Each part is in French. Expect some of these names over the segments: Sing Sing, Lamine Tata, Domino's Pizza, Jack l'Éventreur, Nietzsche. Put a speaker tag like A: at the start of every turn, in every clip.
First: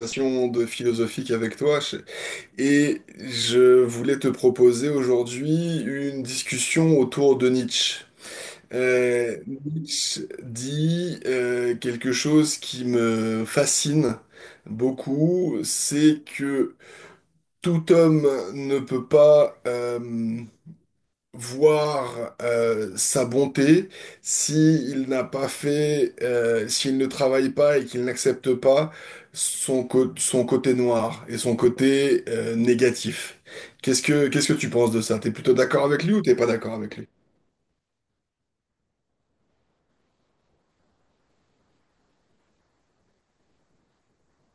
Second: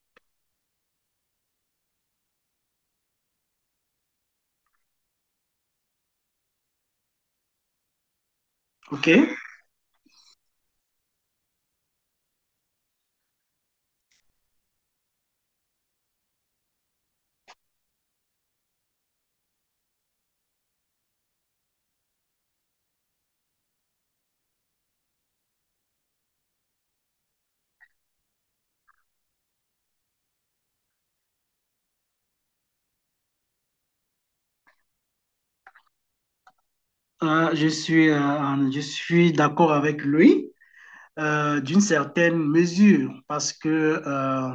A: Conversation de philosophique avec toi et je voulais te proposer aujourd'hui une discussion autour de Nietzsche.
B: OK.
A: Euh, Nietzsche dit quelque chose qui me fascine beaucoup, c'est que tout homme ne peut pas voir sa bonté, si il n'a pas fait, s'il ne travaille pas et qu'il n'accepte pas son, son côté noir et son côté négatif. Qu'est-ce que tu penses de ça? T'es plutôt d'accord avec lui ou t'es pas d'accord avec lui?
B: Je suis d'accord avec lui d'une certaine mesure parce que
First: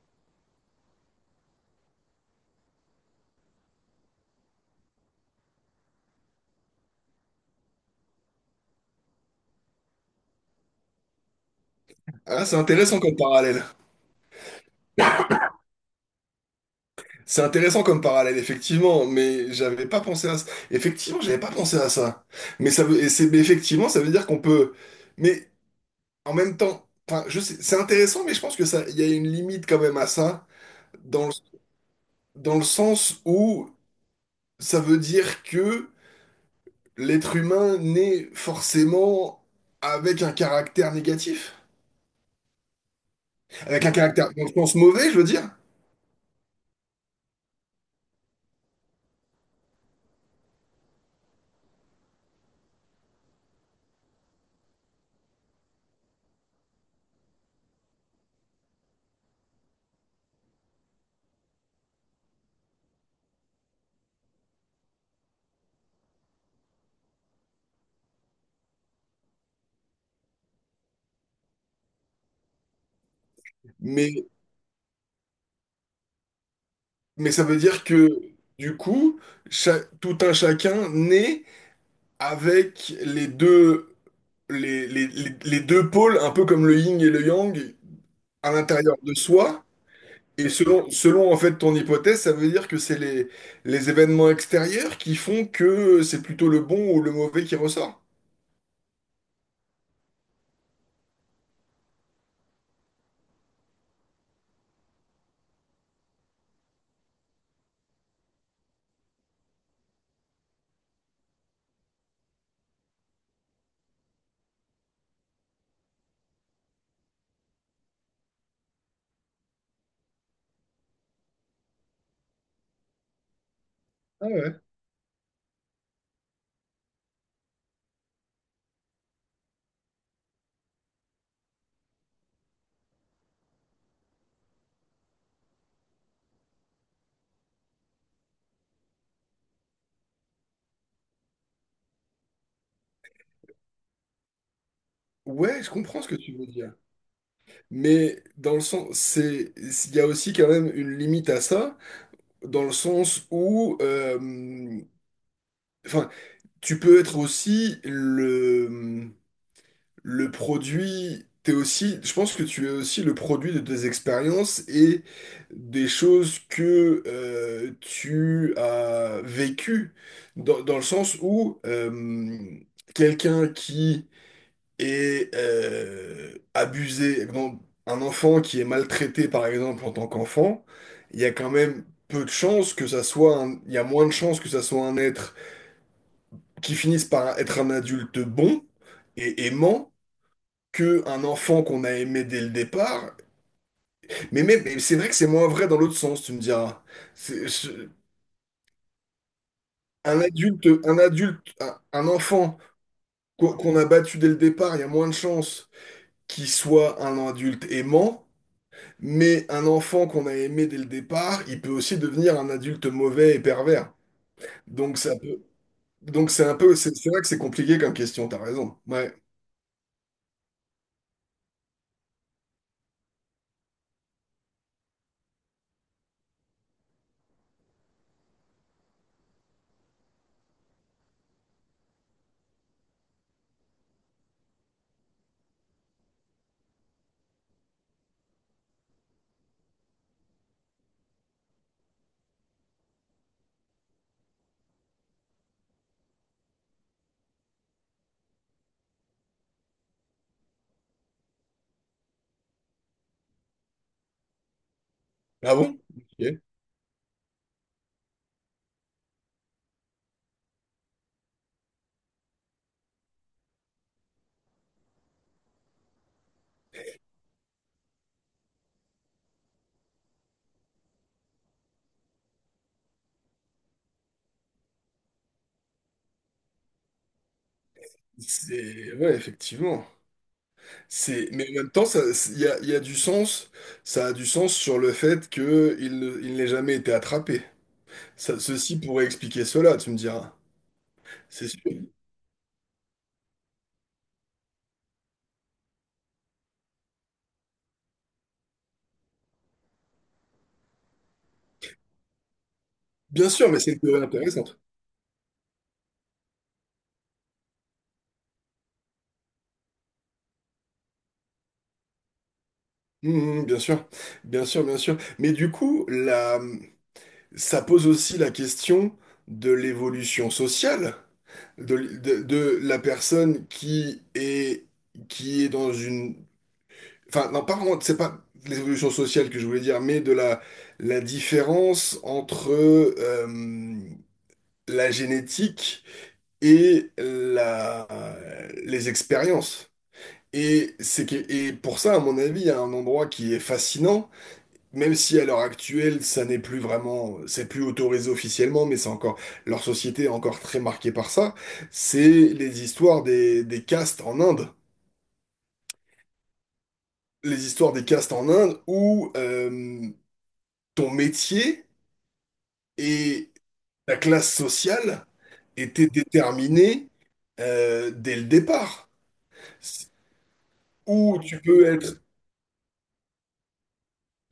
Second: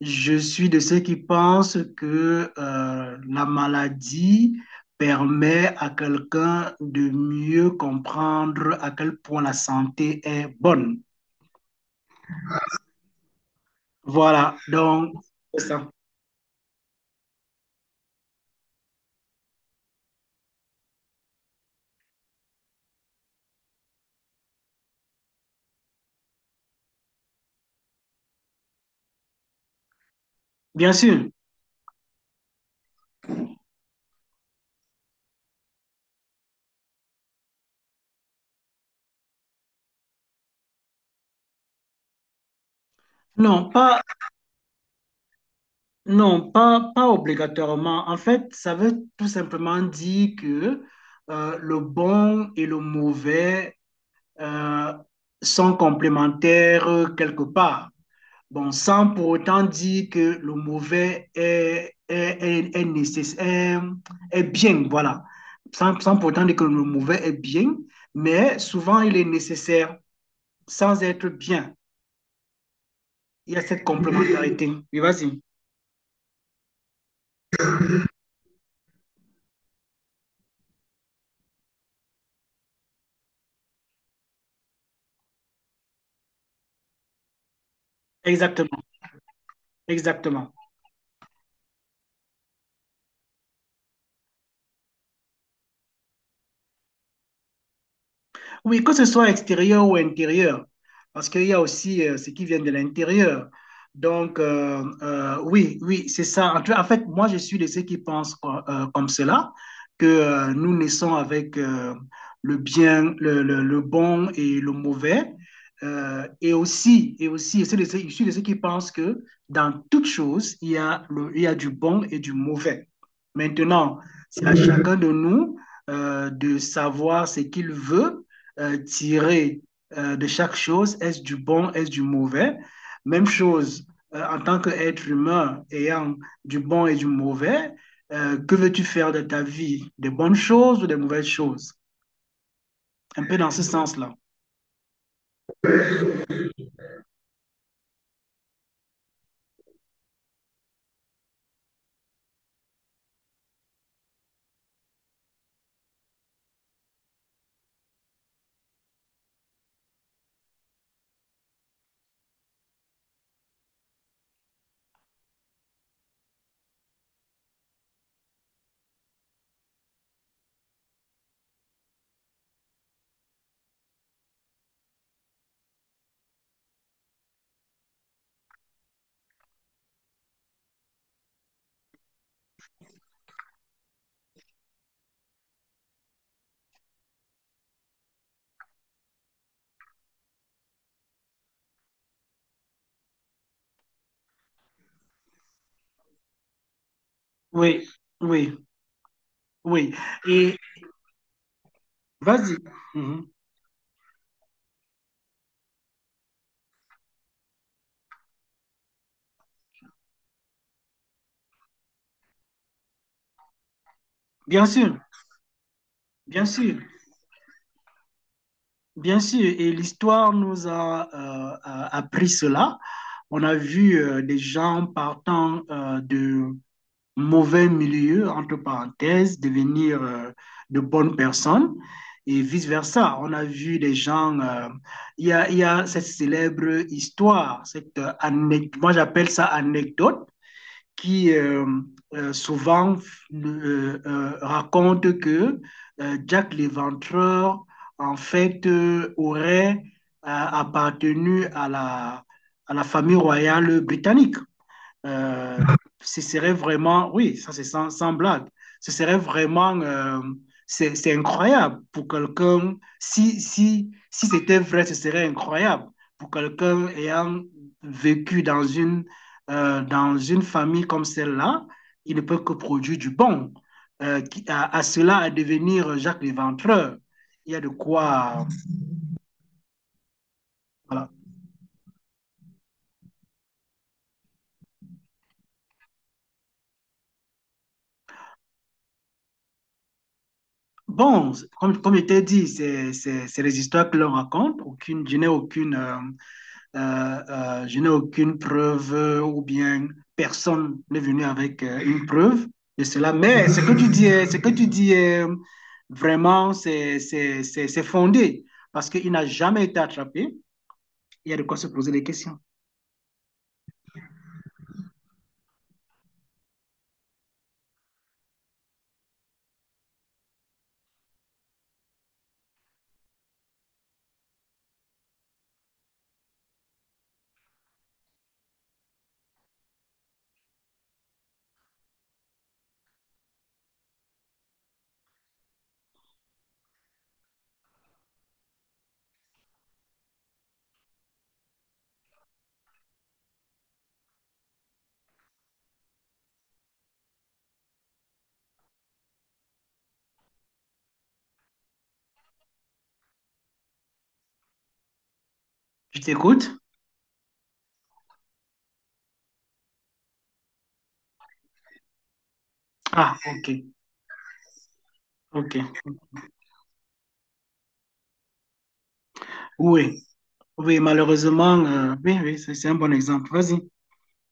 B: je suis de ceux qui pensent que la maladie permet à quelqu'un de mieux comprendre à quel point la santé est bonne.
A: Ah, c'est intéressant comme parallèle.
B: Voilà, donc c'est ça.
A: C'est intéressant comme parallèle, effectivement, mais j'avais pas pensé à ça. Effectivement, j'avais pas pensé à ça. Mais ça veut, et c'est, mais effectivement, ça veut dire qu'on peut. Mais En même temps, enfin, je sais, c'est intéressant, mais je pense que ça, il y a une limite quand même à ça,
B: Bien
A: dans
B: sûr.
A: le, dans le sens où ça veut dire que l'être humain naît forcément avec un caractère négatif,
B: Non,
A: avec un
B: pas,
A: caractère, dans le sens mauvais, je veux dire,
B: Non, pas, pas obligatoirement. En fait, ça veut tout simplement dire que le bon et le mauvais euh, sont complémentaires quelque part. Bon, sans pour autant dire que le mauvais est nécessaire, est bien, voilà. Sans pour autant dire que le mauvais est bien, mais souvent il est nécessaire sans être bien. Il y a cette
A: mais,
B: complémentarité. Oui, vas-y.
A: mais ça veut dire que du coup, tout un chacun naît avec les deux, les deux pôles, un peu comme le yin et le yang, à
B: Exactement,
A: l'intérieur de soi. Et
B: exactement.
A: selon en fait ton hypothèse, ça veut dire que c'est les événements extérieurs qui font que c'est plutôt le bon ou le mauvais qui ressort?
B: Oui, que ce soit extérieur ou intérieur, parce qu'il y a aussi ce qui vient de l'intérieur. Donc, oui, oui, c'est ça. En fait, moi, je suis de ceux qui pensent comme cela, que nous naissons avec le bien, le bon et le mauvais. Et aussi, je suis de ceux qui pensent que dans toute chose, il y a du bon et du mauvais. Maintenant,
A: Ah
B: c'est à
A: ouais.
B: chacun de nous de savoir ce qu'il veut tirer de chaque chose, est-ce du bon, est-ce du mauvais? Même chose, en tant qu'être humain ayant du bon et du mauvais, que veux-tu faire de ta vie? Des bonnes choses ou des mauvaises choses? Un peu dans ce sens-là.
A: Ouais, je comprends ce que tu veux dire. Mais dans le sens, c'est, il y a aussi quand même une limite à ça, dans le sens où, enfin, tu peux être aussi le produit, t'es aussi, je pense que tu es aussi le produit de tes expériences et des choses que tu as vécues, dans le sens où quelqu'un qui est abusé, bon, un enfant qui est maltraité par exemple en tant qu'enfant, il y a quand même peu de chances que ça soit il y a moins de chances que ça soit un être qui finisse par être un adulte bon et aimant que un enfant qu'on a aimé dès le départ. Mais même, mais c'est vrai que c'est moins vrai dans l'autre sens, tu me diras. C'est-
B: Oui,
A: je-
B: oui, oui.
A: un
B: Et
A: adulte, un
B: vas-y.
A: enfant
B: Mhm.
A: qu'on a battu dès le départ, il y a moins de chances qu'il soit un adulte aimant. Mais un enfant qu'on a aimé dès le départ, il peut aussi devenir un adulte mauvais et pervers.
B: Bien sûr,
A: Donc ça peut, donc c'est
B: bien
A: un
B: sûr.
A: peu, c'est vrai que c'est compliqué comme question, t'as raison. Ouais.
B: Bien sûr, et l'histoire nous a appris cela. On a vu des gens partant de mauvais milieu, entre parenthèses, devenir de bonnes personnes et vice-versa. On a vu des gens, il y a cette célèbre histoire, cette anecdote, moi j'appelle ça anecdote, qui souvent raconte que Jack l'Éventreur, en fait, aurait appartenu à la famille royale britannique.
A: Ah
B: Euh,
A: bon?
B: ce
A: Ok.
B: serait vraiment, oui, ça c'est sans blague, ce serait vraiment, c'est incroyable pour quelqu'un, si c'était vrai, ce serait incroyable pour quelqu'un ayant vécu dans une famille comme celle-là, il ne peut que produire du bon. À cela, à devenir Jacques Léventreur, il y a de quoi.
A: C'est, ouais, effectivement.
B: Voilà.
A: C'est, mais en même temps, il y a du sens. Ça a du sens sur le fait que il n'ait jamais été attrapé. Ceci pourrait expliquer cela, tu me diras.
B: Bon,
A: C'est sûr.
B: comme je t'ai dit, c'est les histoires que l'on raconte. Aucune, je n'ai aucune. Euh, je n'ai aucune preuve ou bien personne n'est venu avec une preuve de cela.
A: Bien
B: Mais
A: sûr,
B: ce
A: mais c'est
B: que
A: une
B: tu
A: théorie
B: dis, ce que
A: intéressante.
B: tu dis est vraiment, c'est fondé parce qu'il n'a jamais été attrapé. Il y a de quoi se poser des questions.
A: Bien sûr, bien sûr, bien sûr. Mais du coup, ça pose aussi la question de l'évolution sociale de, de la personne qui est dans une Enfin, non, pas vraiment, c'est pas l'évolution sociale que je voulais dire, mais de la, la différence entre la génétique et la, les expériences. Et, c'est que, et pour ça, à mon avis, il y a un endroit qui est fascinant, même si à l'heure actuelle, ça n'est plus vraiment, c'est plus autorisé officiellement, mais c'est encore, leur société est encore très marquée par ça, c'est les histoires des castes en Inde.
B: Je t'écoute?
A: Les histoires des castes en Inde où, ton métier
B: Ah,
A: et
B: ok,
A: ta classe sociale
B: ok.
A: étaient déterminées dès le départ.
B: Oui, oui,
A: Ou tu peux
B: malheureusement,
A: être,
B: oui, oui, c'est un bon exemple. Vas-y.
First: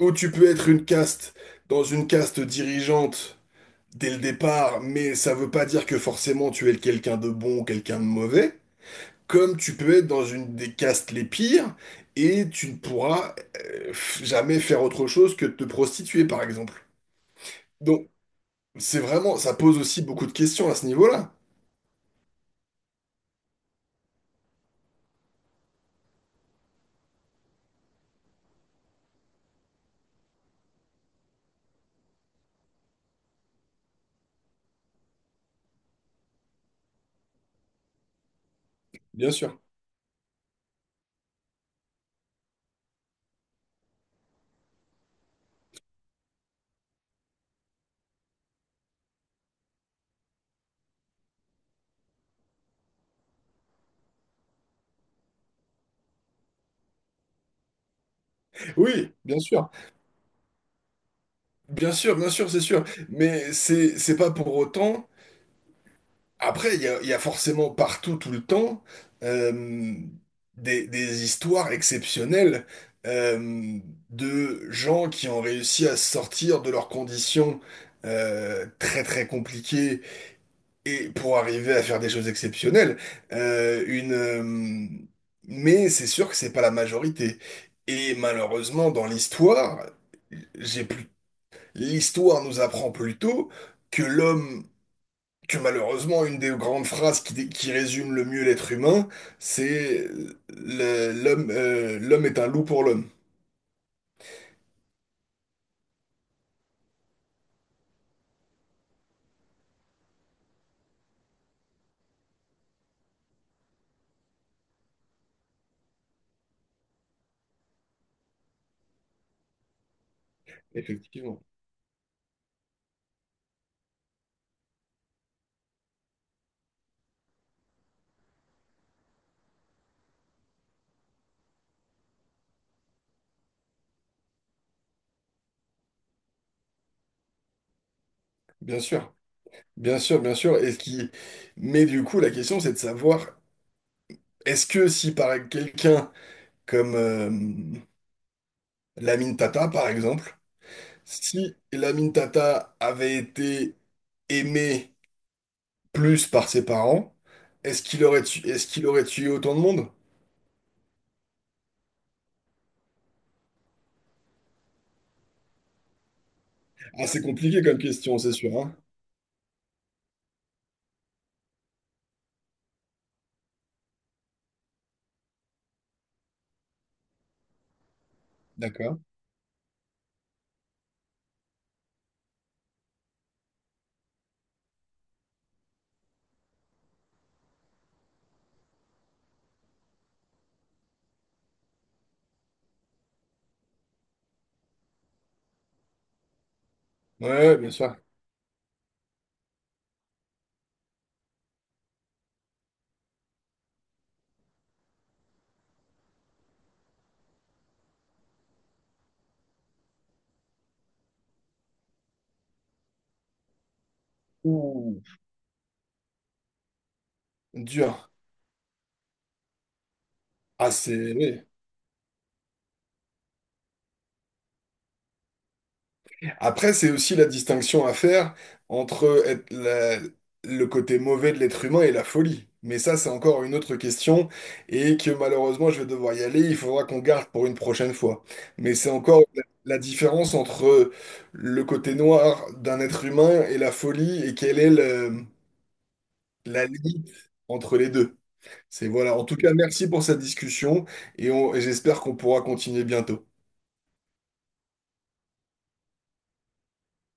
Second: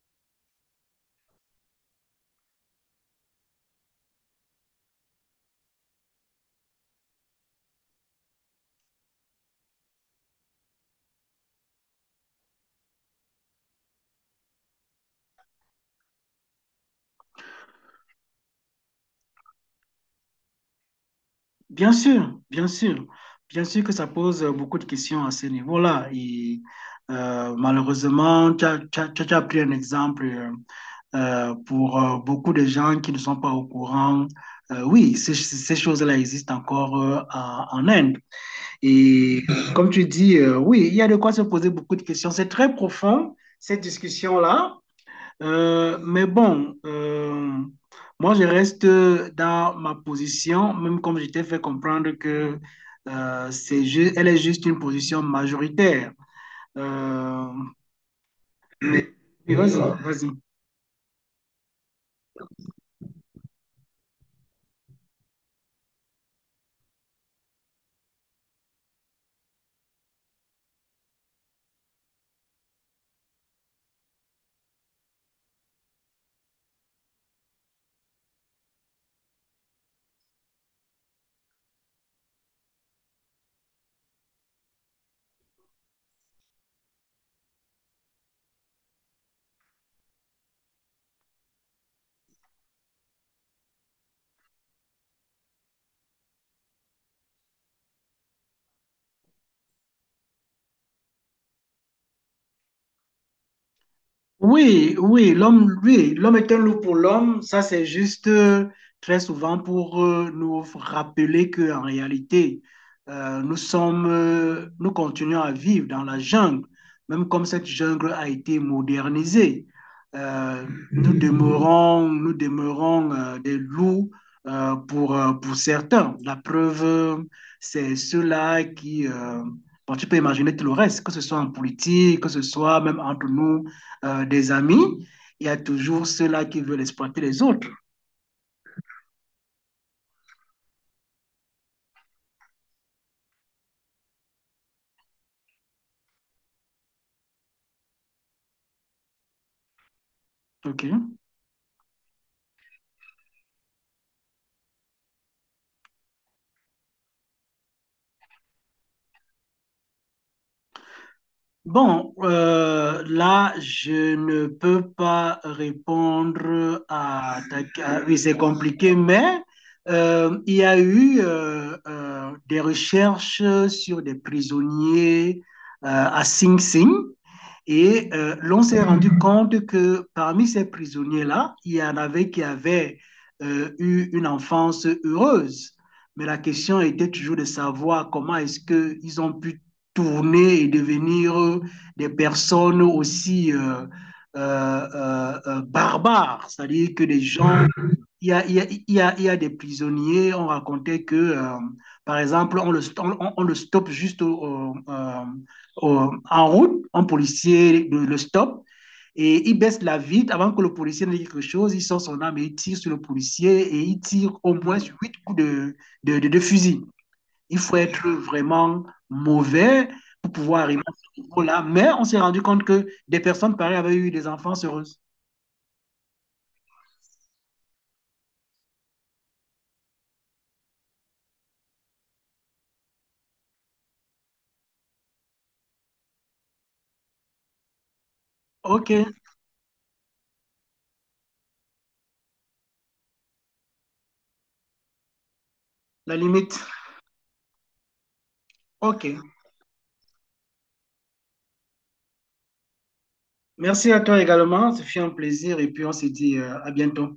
A: ou tu peux être une caste dans une caste dirigeante dès le départ, mais ça veut pas dire que forcément tu es quelqu'un de bon ou quelqu'un de mauvais. Comme tu peux être dans une des castes les pires et tu ne pourras jamais faire autre chose que de te prostituer, par exemple. Donc, c'est vraiment, ça pose aussi beaucoup de questions à ce niveau-là.
B: Bien sûr, bien sûr. Bien sûr que ça pose beaucoup de questions à ce niveau-là. Et malheureusement, tu as pris un exemple pour beaucoup de gens qui ne sont pas au courant. Oui, ces choses-là existent encore en Inde.
A: Bien
B: Et
A: sûr.
B: comme tu dis, oui, il y a de quoi se poser beaucoup de questions. C'est très profond, cette discussion-là. Mais bon, moi je reste dans ma position, même comme je t'ai fait comprendre que elle est juste une position majoritaire. Euh, mais
A: Oui, bien
B: mais
A: sûr,
B: vas-y, vas-y.
A: bien sûr, bien sûr, c'est sûr. Mais c'est pas pour autant. Après, il y a forcément partout, tout le temps, euh, des histoires exceptionnelles euh, de gens qui ont réussi à sortir de leurs conditions très très compliquées et pour arriver à faire des choses exceptionnelles. Euh, une, euh, mais c'est sûr que c'est pas la majorité. Et malheureusement, dans l'histoire, j'ai plus l'histoire nous apprend plutôt que l'homme, que malheureusement, une des grandes phrases qui résume le mieux l'être humain, c'est l'homme, l'homme est un loup pour l'homme.
B: Oui, oui, l'homme est un loup pour l'homme. Ça, c'est juste très souvent pour nous rappeler que en réalité, nous continuons à vivre dans la jungle, même comme cette jungle a été modernisée. Euh, nous
A: Effectivement.
B: demeurons, nous demeurons des loups pour certains. La preuve, c'est ceux-là qui, bon, tu peux imaginer tout le reste, que ce soit en politique, que ce soit même entre nous, des amis, il y a toujours ceux-là qui veulent exploiter les autres.
A: Bien sûr, bien sûr, bien sûr. Et ce qui... Mais du coup, la question, c'est de savoir, est-ce que si par quelqu'un comme Lamine Tata, par exemple,
B: OK.
A: si Lamine Tata avait été aimé plus par ses parents, est-ce qu'il aurait tué autant de monde?
B: Bon, là, je ne peux pas répondre
A: Ah, c'est
B: à
A: compliqué comme
B: ta... Oui,
A: question, c'est
B: c'est
A: sûr, hein.
B: compliqué, mais il y a eu des recherches sur des prisonniers à Sing Sing. Et l'on s'est
A: D'accord.
B: rendu compte que parmi ces prisonniers-là, il y en avait qui avaient eu une enfance heureuse. Mais la question était toujours de savoir comment est-ce qu'ils ont pu tourner et devenir des personnes aussi euh, barbares, c'est-à-dire que des
A: Ouais, ouais,
B: gens
A: bien sûr.
B: il y, a, il, y a, il y a, il y a des prisonniers, on racontait que, par exemple, on le stoppe juste en route, un policier le stoppe et il baisse la vitre avant que le policier ne dise quelque chose. Il sort son arme et il tire sur le policier et il tire au moins
A: Ouh,
B: huit coups de fusil. Il faut
A: dur.
B: être vraiment mauvais pour pouvoir
A: Ah,
B: arriver à
A: c'est...
B: ce
A: oui.
B: niveau-là. Mais on s'est rendu compte que des personnes pareilles avaient eu des enfants heureuses.
A: Après, c'est aussi la distinction à faire entre le côté mauvais de l'être humain et la folie. Mais ça, c'est encore une autre question et que malheureusement, je vais devoir y aller. Il faudra qu'on garde pour une prochaine fois. Mais c'est
B: OK,
A: encore la différence entre le côté noir d'un être humain et la folie et
B: la limite.
A: la limite entre les deux. C'est
B: OK.
A: voilà. En tout cas, merci pour cette discussion et j'espère qu'on pourra continuer bientôt.
B: Merci à toi également. Ce fut un plaisir et puis on se dit à bientôt.